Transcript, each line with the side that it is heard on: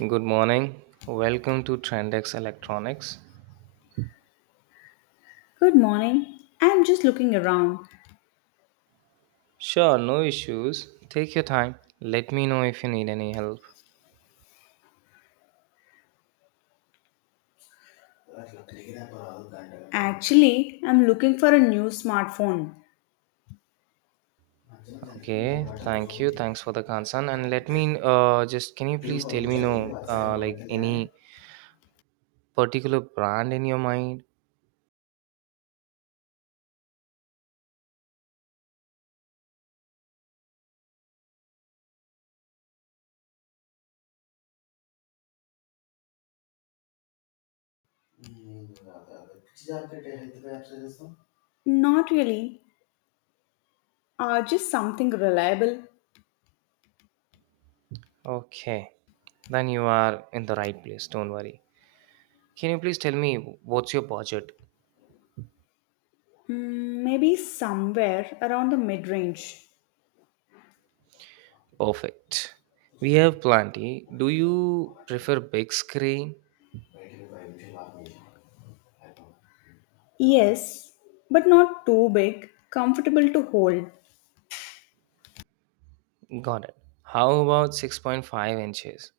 right: Good morning. Welcome to Trendex Electronics.
left: Good morning. I'm just looking around.
right: Sure, no issues. Take your time. Let me know if you need any help.
left: Actually, I'm looking for a new smartphone.
right: Okay, thank you. Thanks for the concern. And let me just can you please tell me no like any particular brand in your mind?
left: Not really, just something reliable.
right: Okay, then you are in the right place. Don't worry. Can you please tell me what's your budget?
left: Hmm, maybe somewhere around the mid range.
right: Perfect. We have plenty. Do you prefer big screen?
left: Yes, but not too big, comfortable to hold.
right: Got it. How about 6.5 inches?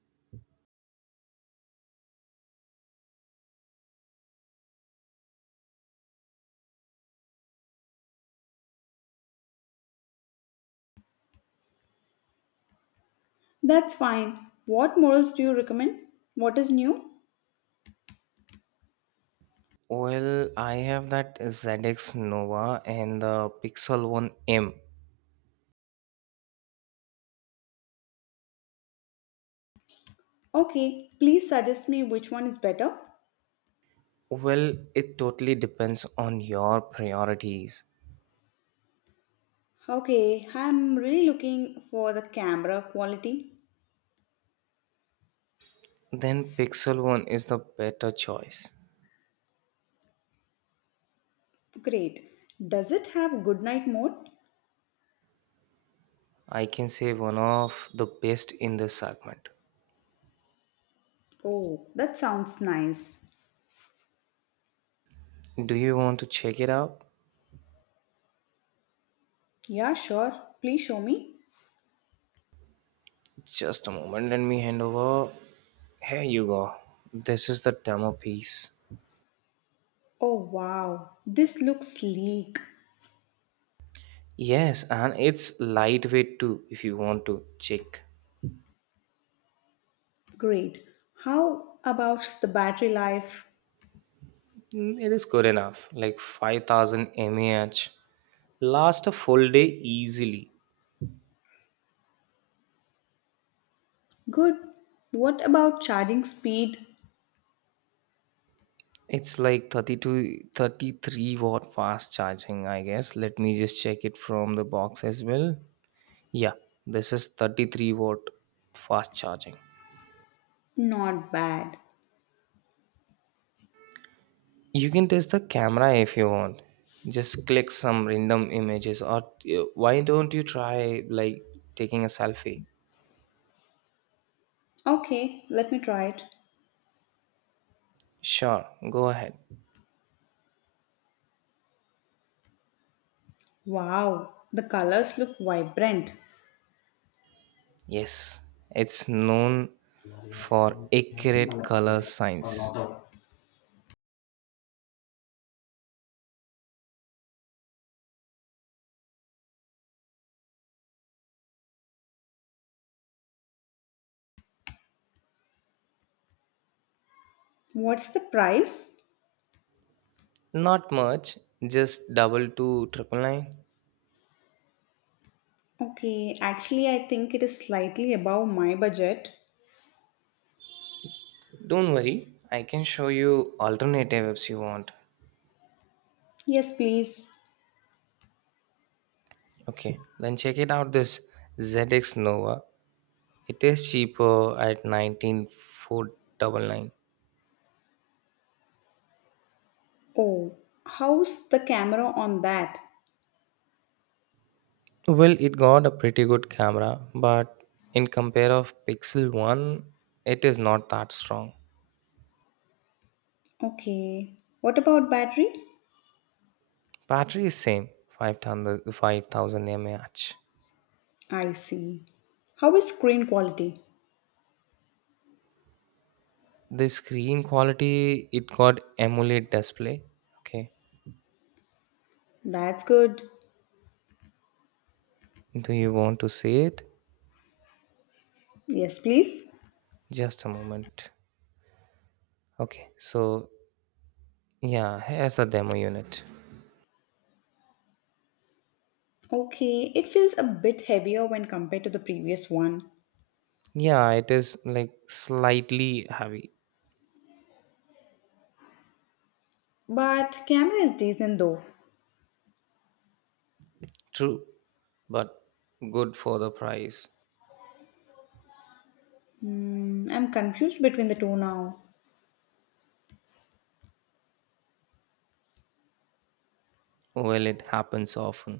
left: That's fine. What models do you recommend? What is new?
right: Well, I have that ZX Nova and the Pixel 1 M.
left: Okay, please suggest me which one is better.
right: Well, it totally depends on your priorities.
left: Okay, I'm really looking for the camera quality.
right: Then Pixel 1 is the better choice.
left: Great. Does it have good night mode?
right: I can say one of the best in this segment.
left: Oh, that sounds nice.
right: Do you want to check it out?
left: Yeah, sure. Please show me.
right: Just a moment, let me hand over. Here you go. This is the demo piece.
left: Oh, wow. This looks sleek.
right: Yes, and it's lightweight too if you want to check.
left: Great. How about the battery life?
right: It is good enough, like 5,000 mAh last a full day easily.
left: Good. What about charging speed?
right: It's like 32, 33 watt fast charging, I guess. Let me just check it from the box as well. Yeah, this is 33-watt fast charging.
left: Not bad.
right: You can test the camera if you want. Just click some random images or why don't you try like taking a selfie.
left: Okay, let me try it.
right: Sure, go ahead.
left: Wow, the colors look vibrant.
right: Yes, it's known for accurate color science.
left: What's the price?
right: Not much, just double to double two triple nine.
left: Okay, actually, I think it is slightly above my budget.
right: Don't worry, I can show you alternative apps you want.
left: Yes, please.
right: Okay, then check it out this ZX Nova. It is cheaper at 19,499.
left: Oh, how's the camera on that?
right: Well, it got a pretty good camera, but in compare of Pixel One, it is not that strong.
left: Okay. What about battery?
right: Battery is same, 5,000 mAh.
left: I see. How is screen quality?
right: The screen quality, it got AMOLED display. Okay,
left: That's good.
right: do you want to see it?
left: Yes, please.
right: Just a moment. Okay, so yeah, here's the demo unit.
left: Okay, it feels a bit heavier when compared to the previous one.
right: Yeah, it is like slightly heavy,
left: But camera is decent though.
right: true, but good for the price.
left: Hmm, I'm confused between the two now.
right: Well, it happens often.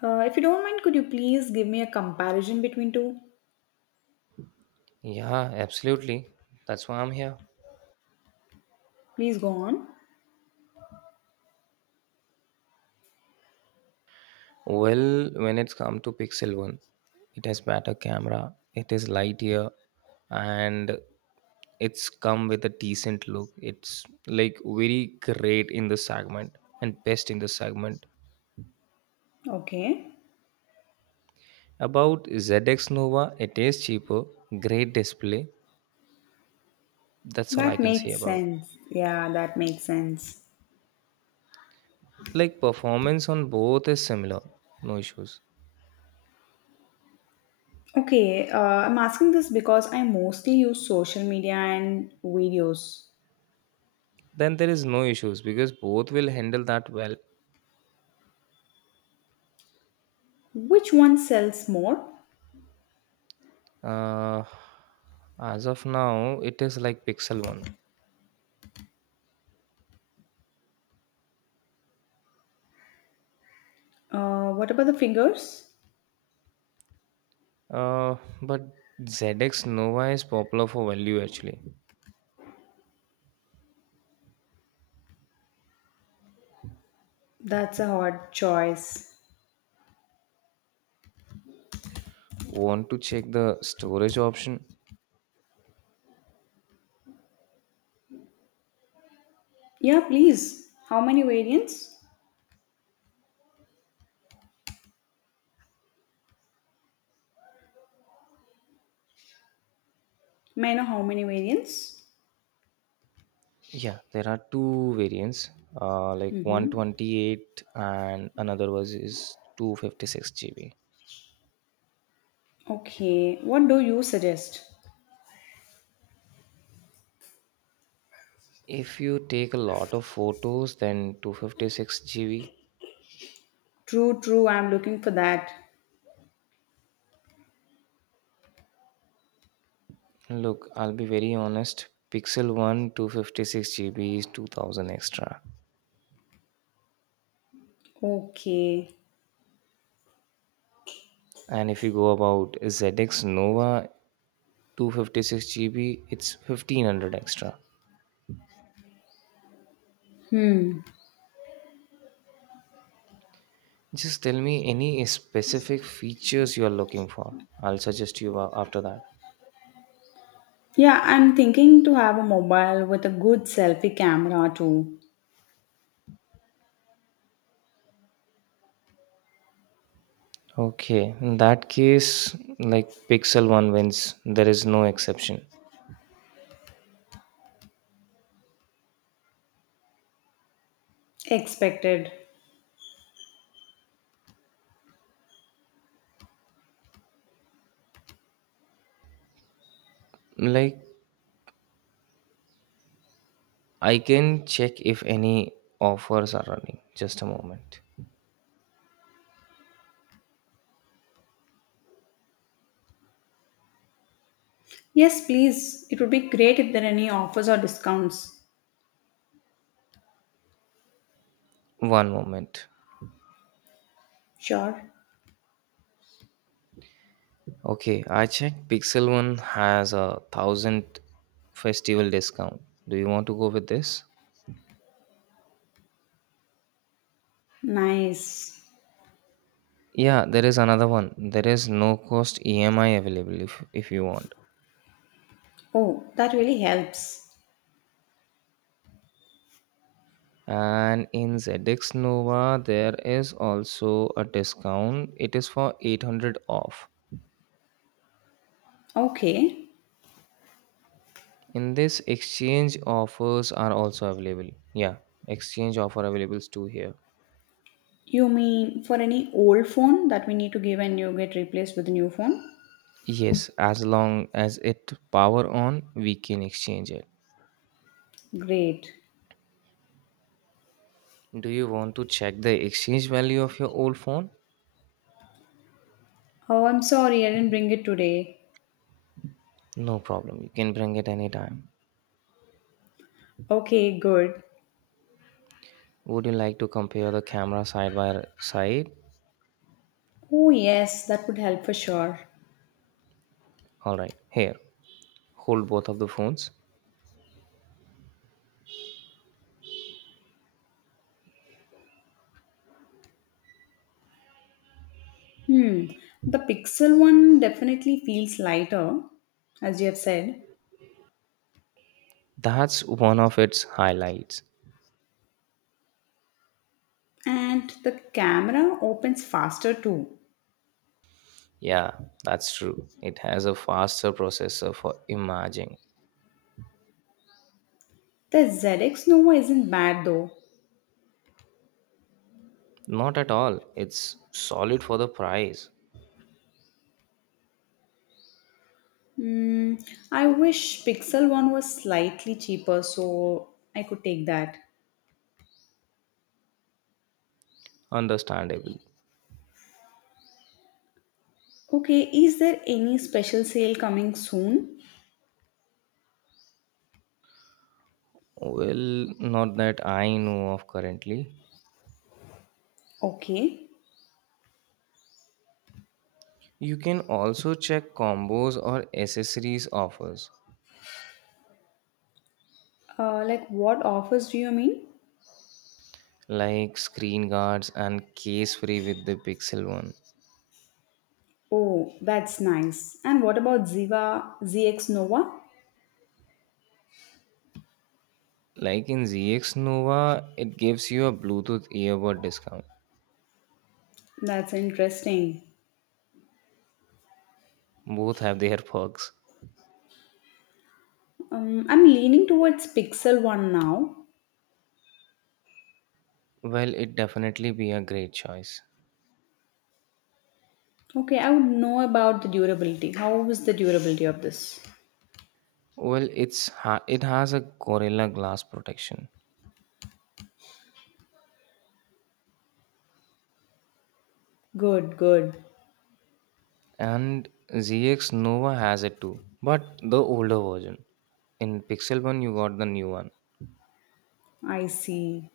left: If you don't mind, could you please give me a comparison between two?
right: Yeah, absolutely. That's why I'm here.
left: Please go on.
right: Well, when it's come to Pixel 1, it has better camera, it is light and it's come with a decent look. It's like very great in the segment and best in the segment.
left: Okay.
right: About ZX Nova, it is cheaper, great display. That's all I
left: That
right: can say
left: makes
right: about
left: sense. Yeah, that makes sense.
right: it. Like performance on both is similar, no issues.
left: Okay, I'm asking this because I mostly use social media and videos.
right: Then there is no issues because both will handle that well.
left: Which one sells more?
right: Uh, as of now, it is like Pixel One.
left: What about the fingers?
right: Uh, but ZX Nova is popular for value actually.
left: That's a hard choice.
right: Want to check the storage option?
left: Yeah, please. How many variants? May I know how many variants?
right: Yeah, there are two variants. Like
left: Mm-hmm.
right: 128 and another was is 256 GB.
left: Okay, what do you suggest?
right: If you take a lot of photos, then 256 GB.
left: True, true, I'm looking for that.
right: Look, I'll be very honest. Pixel 1 256 GB is 2000 extra.
left: Okay.
right: And if you go about ZX Nova 256 GB, it's 1500 extra.
left: Hmm.
right: Just tell me any specific features you are looking for. I'll suggest you after that.
left: Yeah, I'm thinking to have a mobile with a good selfie camera too.
right: Okay, in that case, like Pixel 1 wins, there is no exception.
left: Expected.
right: Like I can check if any offers are running. Just a moment.
left: Yes, please. It would be great if there are any offers or discounts.
right: One moment.
left: Sure.
right: Okay, I checked Pixel One has a thousand festival discount. Do you want to go with this?
left: Nice.
right: Yeah, there is another one. There is no cost EMI available if you want.
left: Oh, that really helps.
right: And in ZX Nova, there is also a discount. It is for 800 off.
left: Okay.
right: In this, exchange offers are also available. Yeah, exchange offer available too here.
left: You mean for any old phone that we need to give and you get replaced with a new phone?
right: Yes, as long as it power on, we can exchange it.
left: Great.
right: Do you want to check the exchange value of your old phone?
left: Oh, I'm sorry, I didn't bring it today.
right: No problem. You can bring it anytime.
left: Okay, good.
right: Would you like to compare the camera side by side?
left: Oh, yes, that would help for sure.
right: All right. Here, hold both of the phones.
left: Hmm. The Pixel one definitely feels lighter, as you have said,
right: That's one of its highlights.
left: and the camera opens faster too.
right: Yeah, that's true. It has a faster processor for imaging.
left: The ZX Nova isn't bad though.
right: Not at all. It's solid for the price.
left: Hmm. I wish Pixel 1 was slightly cheaper so I could take that.
right: Understandable.
left: Okay, is there any special sale coming soon?
right: Well, not that I know of currently.
left: Okay,
right: You can also check combos or accessories offers
left: like what offers do you mean?
right: like screen guards and case free with the Pixel 1.
left: Oh, that's nice. And what about Ziva ZX Nova?
right: Like in ZX Nova, it gives you a Bluetooth earbud discount.
left: That's interesting.
right: Both have their perks.
left: I'm leaning towards Pixel 1 now.
right: Well, it definitely be a great choice.
left: Okay, I would know about the durability. How was the durability of this?
right: Well, it's it has a Gorilla Glass protection
left: Good, good.
right: and ZX Nova has it too, but the older version. In Pixel 1, you got the new one.
left: I see.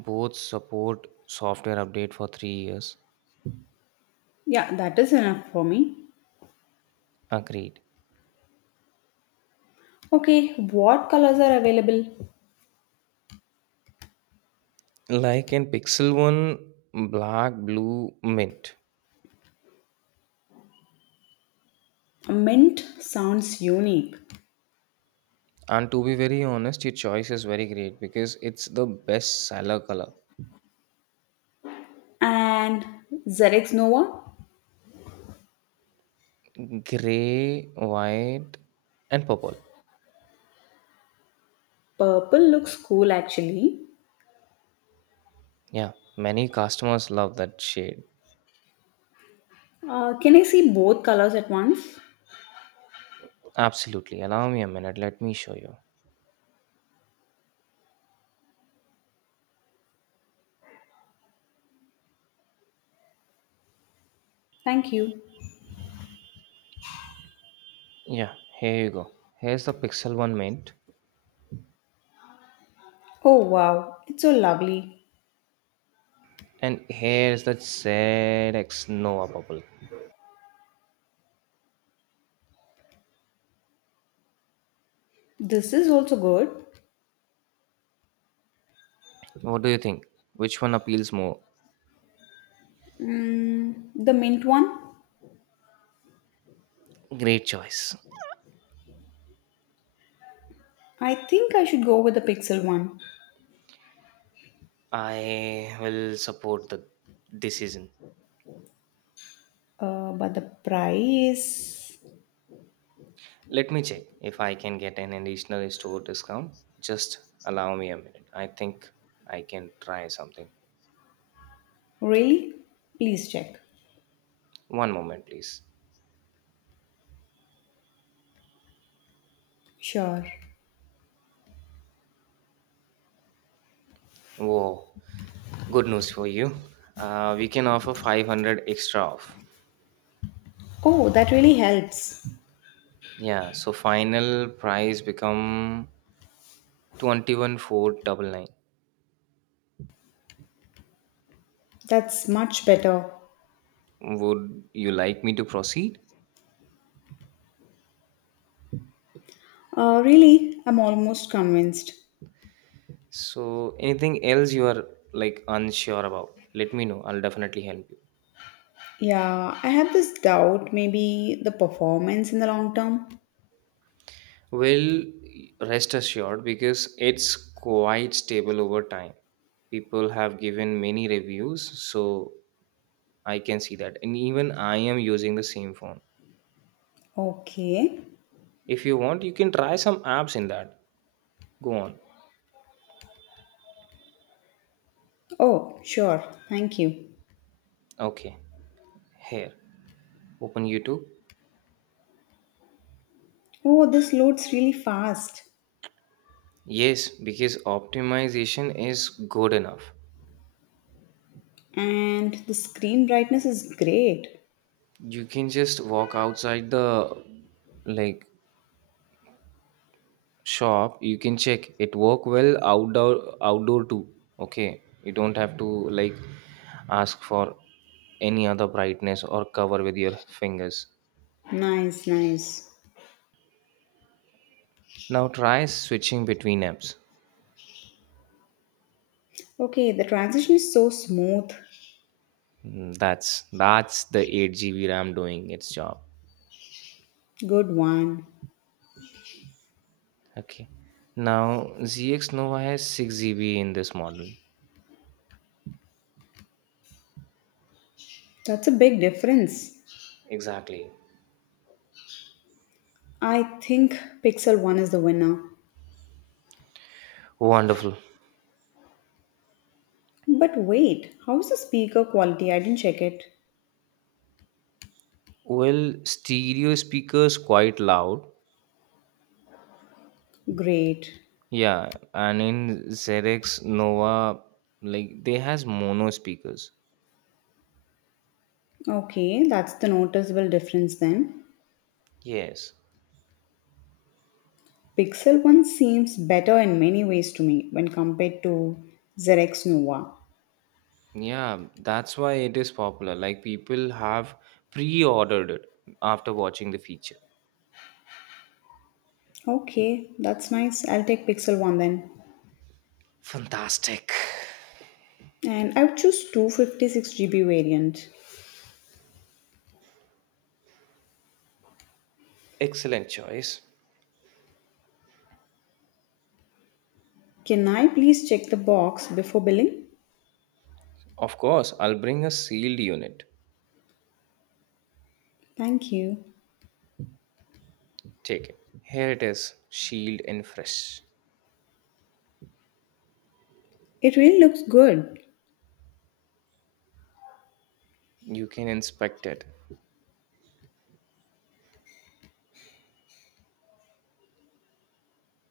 right: Both support software update for 3 years.
left: Yeah, that is enough for me.
right: Agreed.
left: Okay, what colors are available?
right: Like in Pixel 1, black, blue, mint.
left: Mint sounds unique.
right: And to be very honest, your choice is very great because it's the best seller color.
left: And Xerex Nova?
right: Gray, white, and purple.
left: Purple looks cool actually.
right: Yeah, many customers love that shade.
left: Can I see both colors at once?
right: Absolutely. Allow me a minute. Let me show you.
left: Thank you.
right: Yeah, here you go. Here's the Pixel 1 mint.
left: Oh wow, it's so lovely.
right: And here's the ZX Nova purple.
left: This is also good.
right: What do you think? Which one appeals more?
left: Mm, the mint one?
right: Great choice.
left: I think I should go with the pixel one.
right: I will support the decision.
left: But the price.
right: Let me check if I can get an additional store discount. Just allow me a minute. I think I can try something.
left: Really? Please check.
right: One moment, please.
left: Sure.
right: Whoa, good news for you. We can offer 500 extra off.
left: Oh, that really helps.
right: Yeah, so final price become 21,499.
left: That's much better.
right: Would you like me to proceed?
left: Really, I'm almost convinced.
right: So anything else you are like unsure about, let me know. I'll definitely help you.
left: Yeah, I have this doubt maybe the performance in the long term.
right: Well, rest assured because it's quite stable over time. People have given many reviews, so I can see that. And even I am using the same phone.
left: Okay.
right: If you want, you can try some apps in that. Go on.
left: Oh, sure. Thank you.
right: Okay, here. Open YouTube.
left: Oh, this loads really fast.
right: Yes, because optimization is good enough.
left: And the screen brightness is great.
right: You can just walk outside the like shop. You can check it work well outdoor too. Okay, you don't have to like ask for any other brightness or cover with your fingers.
left: Nice, nice.
right: Now try switching between apps.
left: Okay, the transition is so smooth.
right: That's the 8 GB ram doing its job.
left: Good one.
right: Okay, now zx nova has 6 GB in this model.
left: That's a big difference.
right: Exactly.
left: I think Pixel 1 is the winner.
right: Wonderful.
left: But wait, how's the speaker quality? I didn't check it.
right: Well, stereo speakers quite loud.
left: Great.
right: Yeah, and in Xerox Nova, like they has mono speakers.
left: Okay, that's the noticeable difference then.
right: Yes.
left: Pixel 1 seems better in many ways to me when compared to Xerox Nova.
right: Yeah, that's why it is popular. Like people have pre-ordered it after watching the feature.
left: Okay, that's nice. I'll take Pixel 1 then.
right: Fantastic.
left: And I would choose 256 GB variant.
right: Excellent choice.
left: Can I please check the box before billing?
right: Of course, I'll bring a sealed unit.
left: Thank you.
right: Take it. Here it is, sealed and fresh.
left: It really looks good.
right: You can inspect it.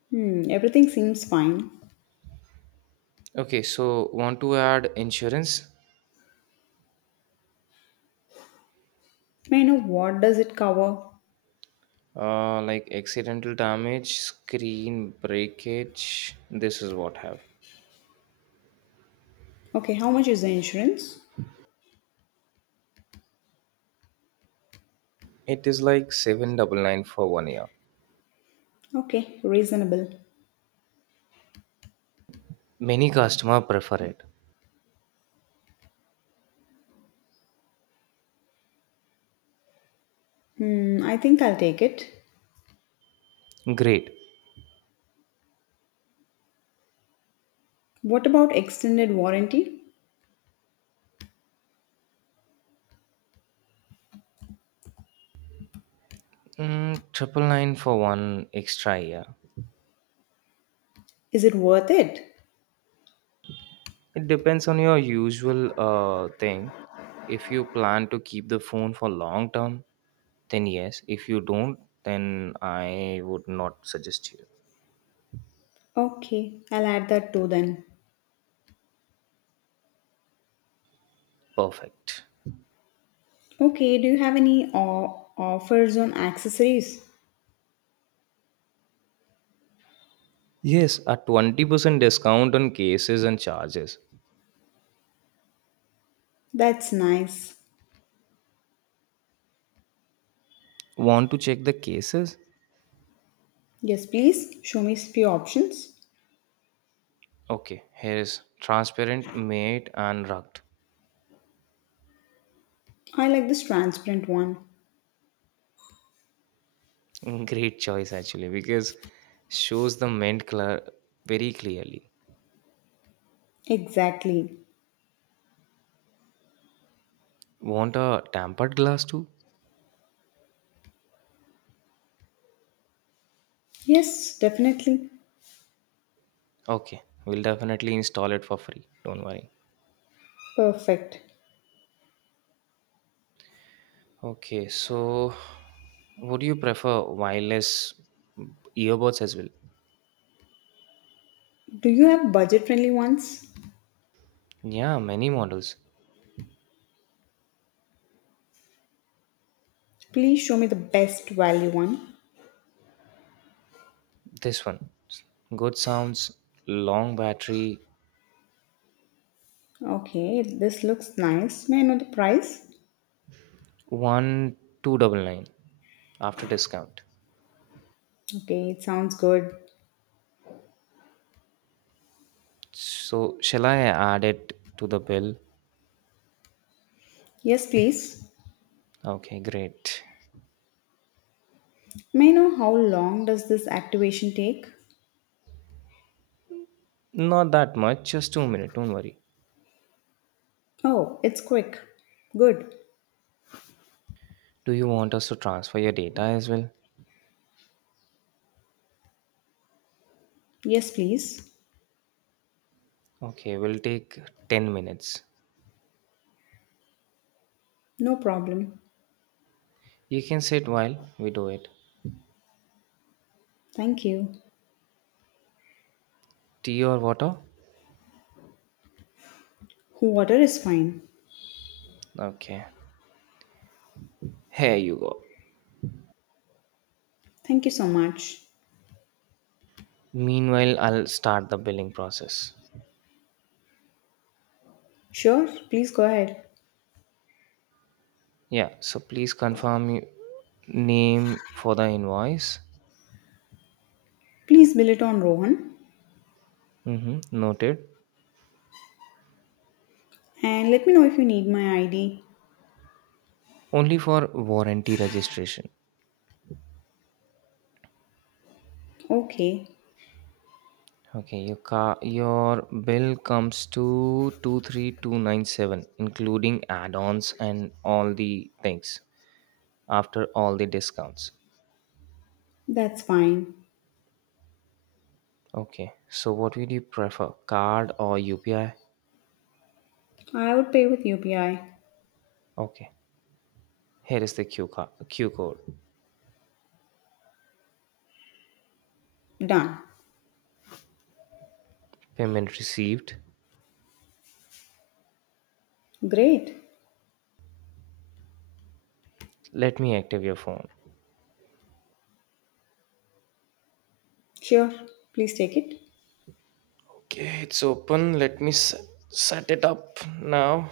left: Hmm, everything seems fine.
right: Okay, so want to add insurance?
left: May I know what does it cover?
right: Like accidental damage, screen breakage. This is what have.
left: Okay, how much is the insurance?
right: It is like seven double nine for one year.
left: Okay, reasonable.
right: Many customer prefer it.
left: Hmm, I think I'll take it.
right: Great.
left: What about extended warranty?
right: Triple nine for one extra year.
left: Is it worth it?
right: It depends on your usual thing. If you plan to keep the phone for long term, then yes. If you don't, then I would not suggest you.
left: Okay, I'll add that too then.
right: Perfect.
left: Okay, do you have any offers on accessories?
right: Yes, a 20% discount on cases and charges.
left: That's nice.
right: Want to check the cases?
left: Yes, please show me few options.
right: Okay, here is transparent, matte, and rugged.
left: I like this transparent one.
right: Great choice actually because shows the mint color very clearly.
left: Exactly.
right: Want a tempered glass too?
left: Yes, definitely.
right: Okay, we'll definitely install it for free. Don't worry.
left: Perfect.
right: Okay, so would you prefer wireless earbuds as well?
left: Do you have budget friendly ones?
right: Yeah, many models.
left: Please show me the best value one.
right: This one, good sounds, long battery,
left: Okay, this looks nice. May I know the price?
right: 1,299 after discount.
left: Okay, it sounds good.
right: So, shall I add it to the bill?
left: Yes, please.
right: Okay, great.
left: May I know how long does this activation take?
right: Not that much, just 2 minutes, don't worry.
left: Oh, it's quick. Good.
right: Do you want us to transfer your data as well?
left: Yes, please.
right: Okay, we'll take 10 minutes.
left: No problem.
right: You can sit while we do it.
left: Thank you.
right: Tea or water?
left: Water is fine.
right: Okay, here you go.
left: Thank you so much.
right: Meanwhile, I'll start the billing process.
left: Sure, please go ahead.
right: Yeah, so please confirm your name for the invoice.
left: Please bill it on Rohan
right: Mm-hmm, noted.
left: and let me know if you need my ID.
right: Only for warranty registration.
left: Okay,
right: Okay, your bill comes to 23,297 including add-ons and all the things after all the discounts.
left: that's fine.
right: Okay. So what would you prefer, card or UPI?
left: I would pay with UPI.
right: Okay. Here is the Q code.
left: Done.
right: Payment received.
left: Great.
right: Let me active your phone.
left: Sure, please take it.
right: Okay, it's open. Let me set it up now.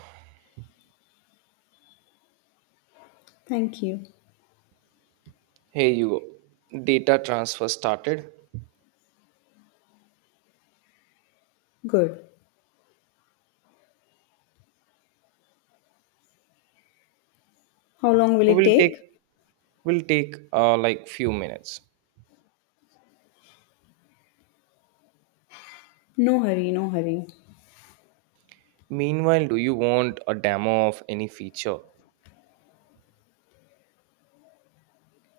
left: Thank you.
right: Here you go. Data transfer started.
left: Good. How long will
right: It
left: it
right: will take
left: take?
right: will take like few minutes.
left: No hurry, no hurry.
right: Meanwhile, do you want a demo of any feature?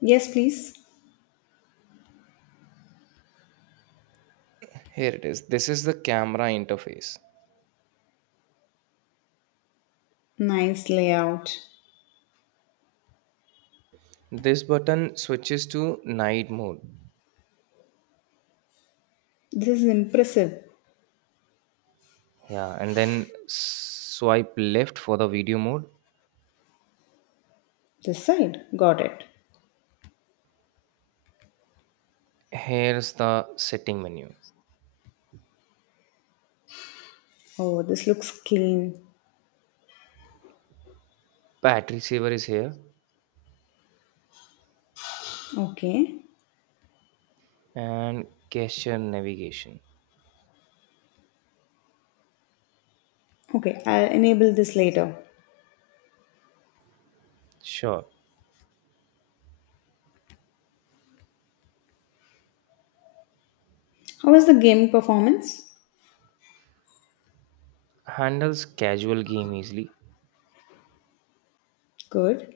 left: Yes, please.
right: Here it is. This is the camera interface.
left: Nice layout.
right: This button switches to night mode.
left: This is impressive.
right: Yeah, and then swipe left for the video mode.
left: This side. Got it.
right: Here's the setting menu.
left: Oh, this looks clean.
right: Battery saver is here
left: Okay.
right: and gesture navigation.
left: Okay, I'll enable this later.
right: Sure.
left: How is the gaming performance?
right: Handles casual game easily.
left: Good.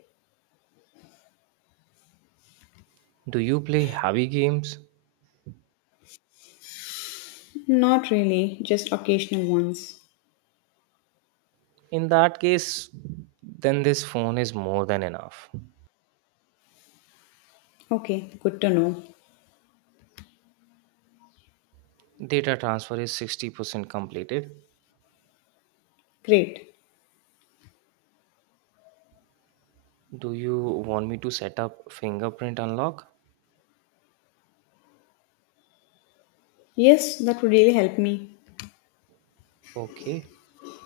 right: Do you play heavy games?
left: Not really, just occasional ones.
right: In that case, then this phone is more than enough.
left: Okay, good to know.
right: Data transfer is 60% completed.
left: Great.
right: Do you want me to set up fingerprint unlock?
left: Yes, that would really help me.
right: Okay.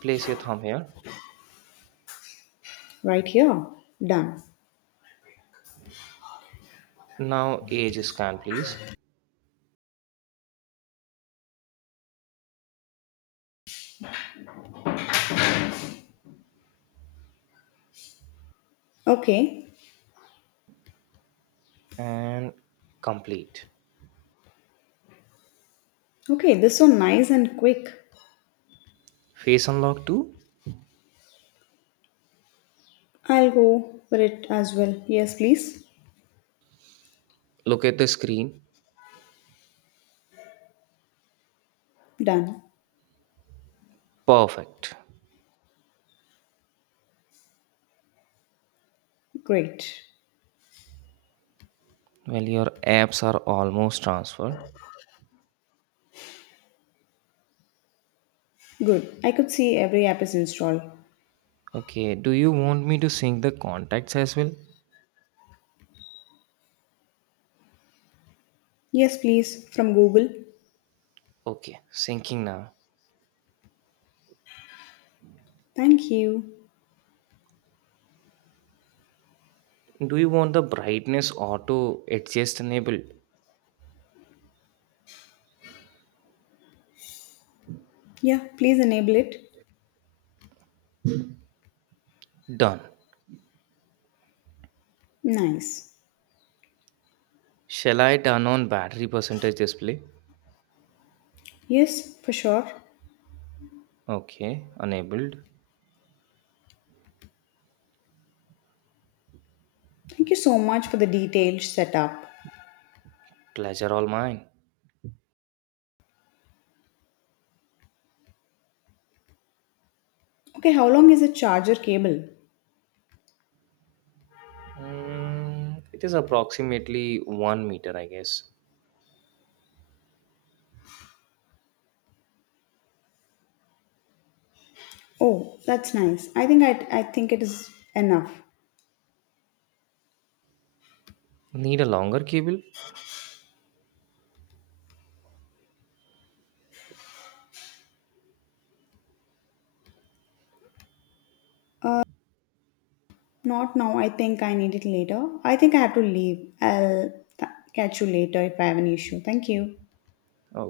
right: Place your thumb here.
left: Right here. Done.
right: Now age scan please
left: Okay.
right: and complete.
left: Okay, this is so nice and quick.
right: Face unlock too.
left: I'll go for it as well. Yes, please.
right: Look at the screen.
left: Done.
right: Perfect.
left: Great.
right: Well your apps are almost transferred.
left: Good. I could see every app is installed.
right: Okay, do you want me to sync the contacts as well?
left: Yes, please. From Google.
right: Okay, syncing now.
left: Thank you.
right: Do you want the brightness auto adjust enabled?
left: Yeah, please enable it.
right: Done.
left: Nice.
right: Shall I turn on battery percentage display?
left: Yes, for sure.
right: Okay, enabled.
left: Thank you so much for the detailed setup.
right: Pleasure all mine.
left: Okay, how long is a charger cable?
right: It is approximately 1 meter, I guess.
left: Oh, that's nice. I, think I think it is enough.
right: Need a longer cable?
left: Not now. I think I need it later. I think I have to leave. I'll catch you later if I have an issue. Thank you.
right: Oh,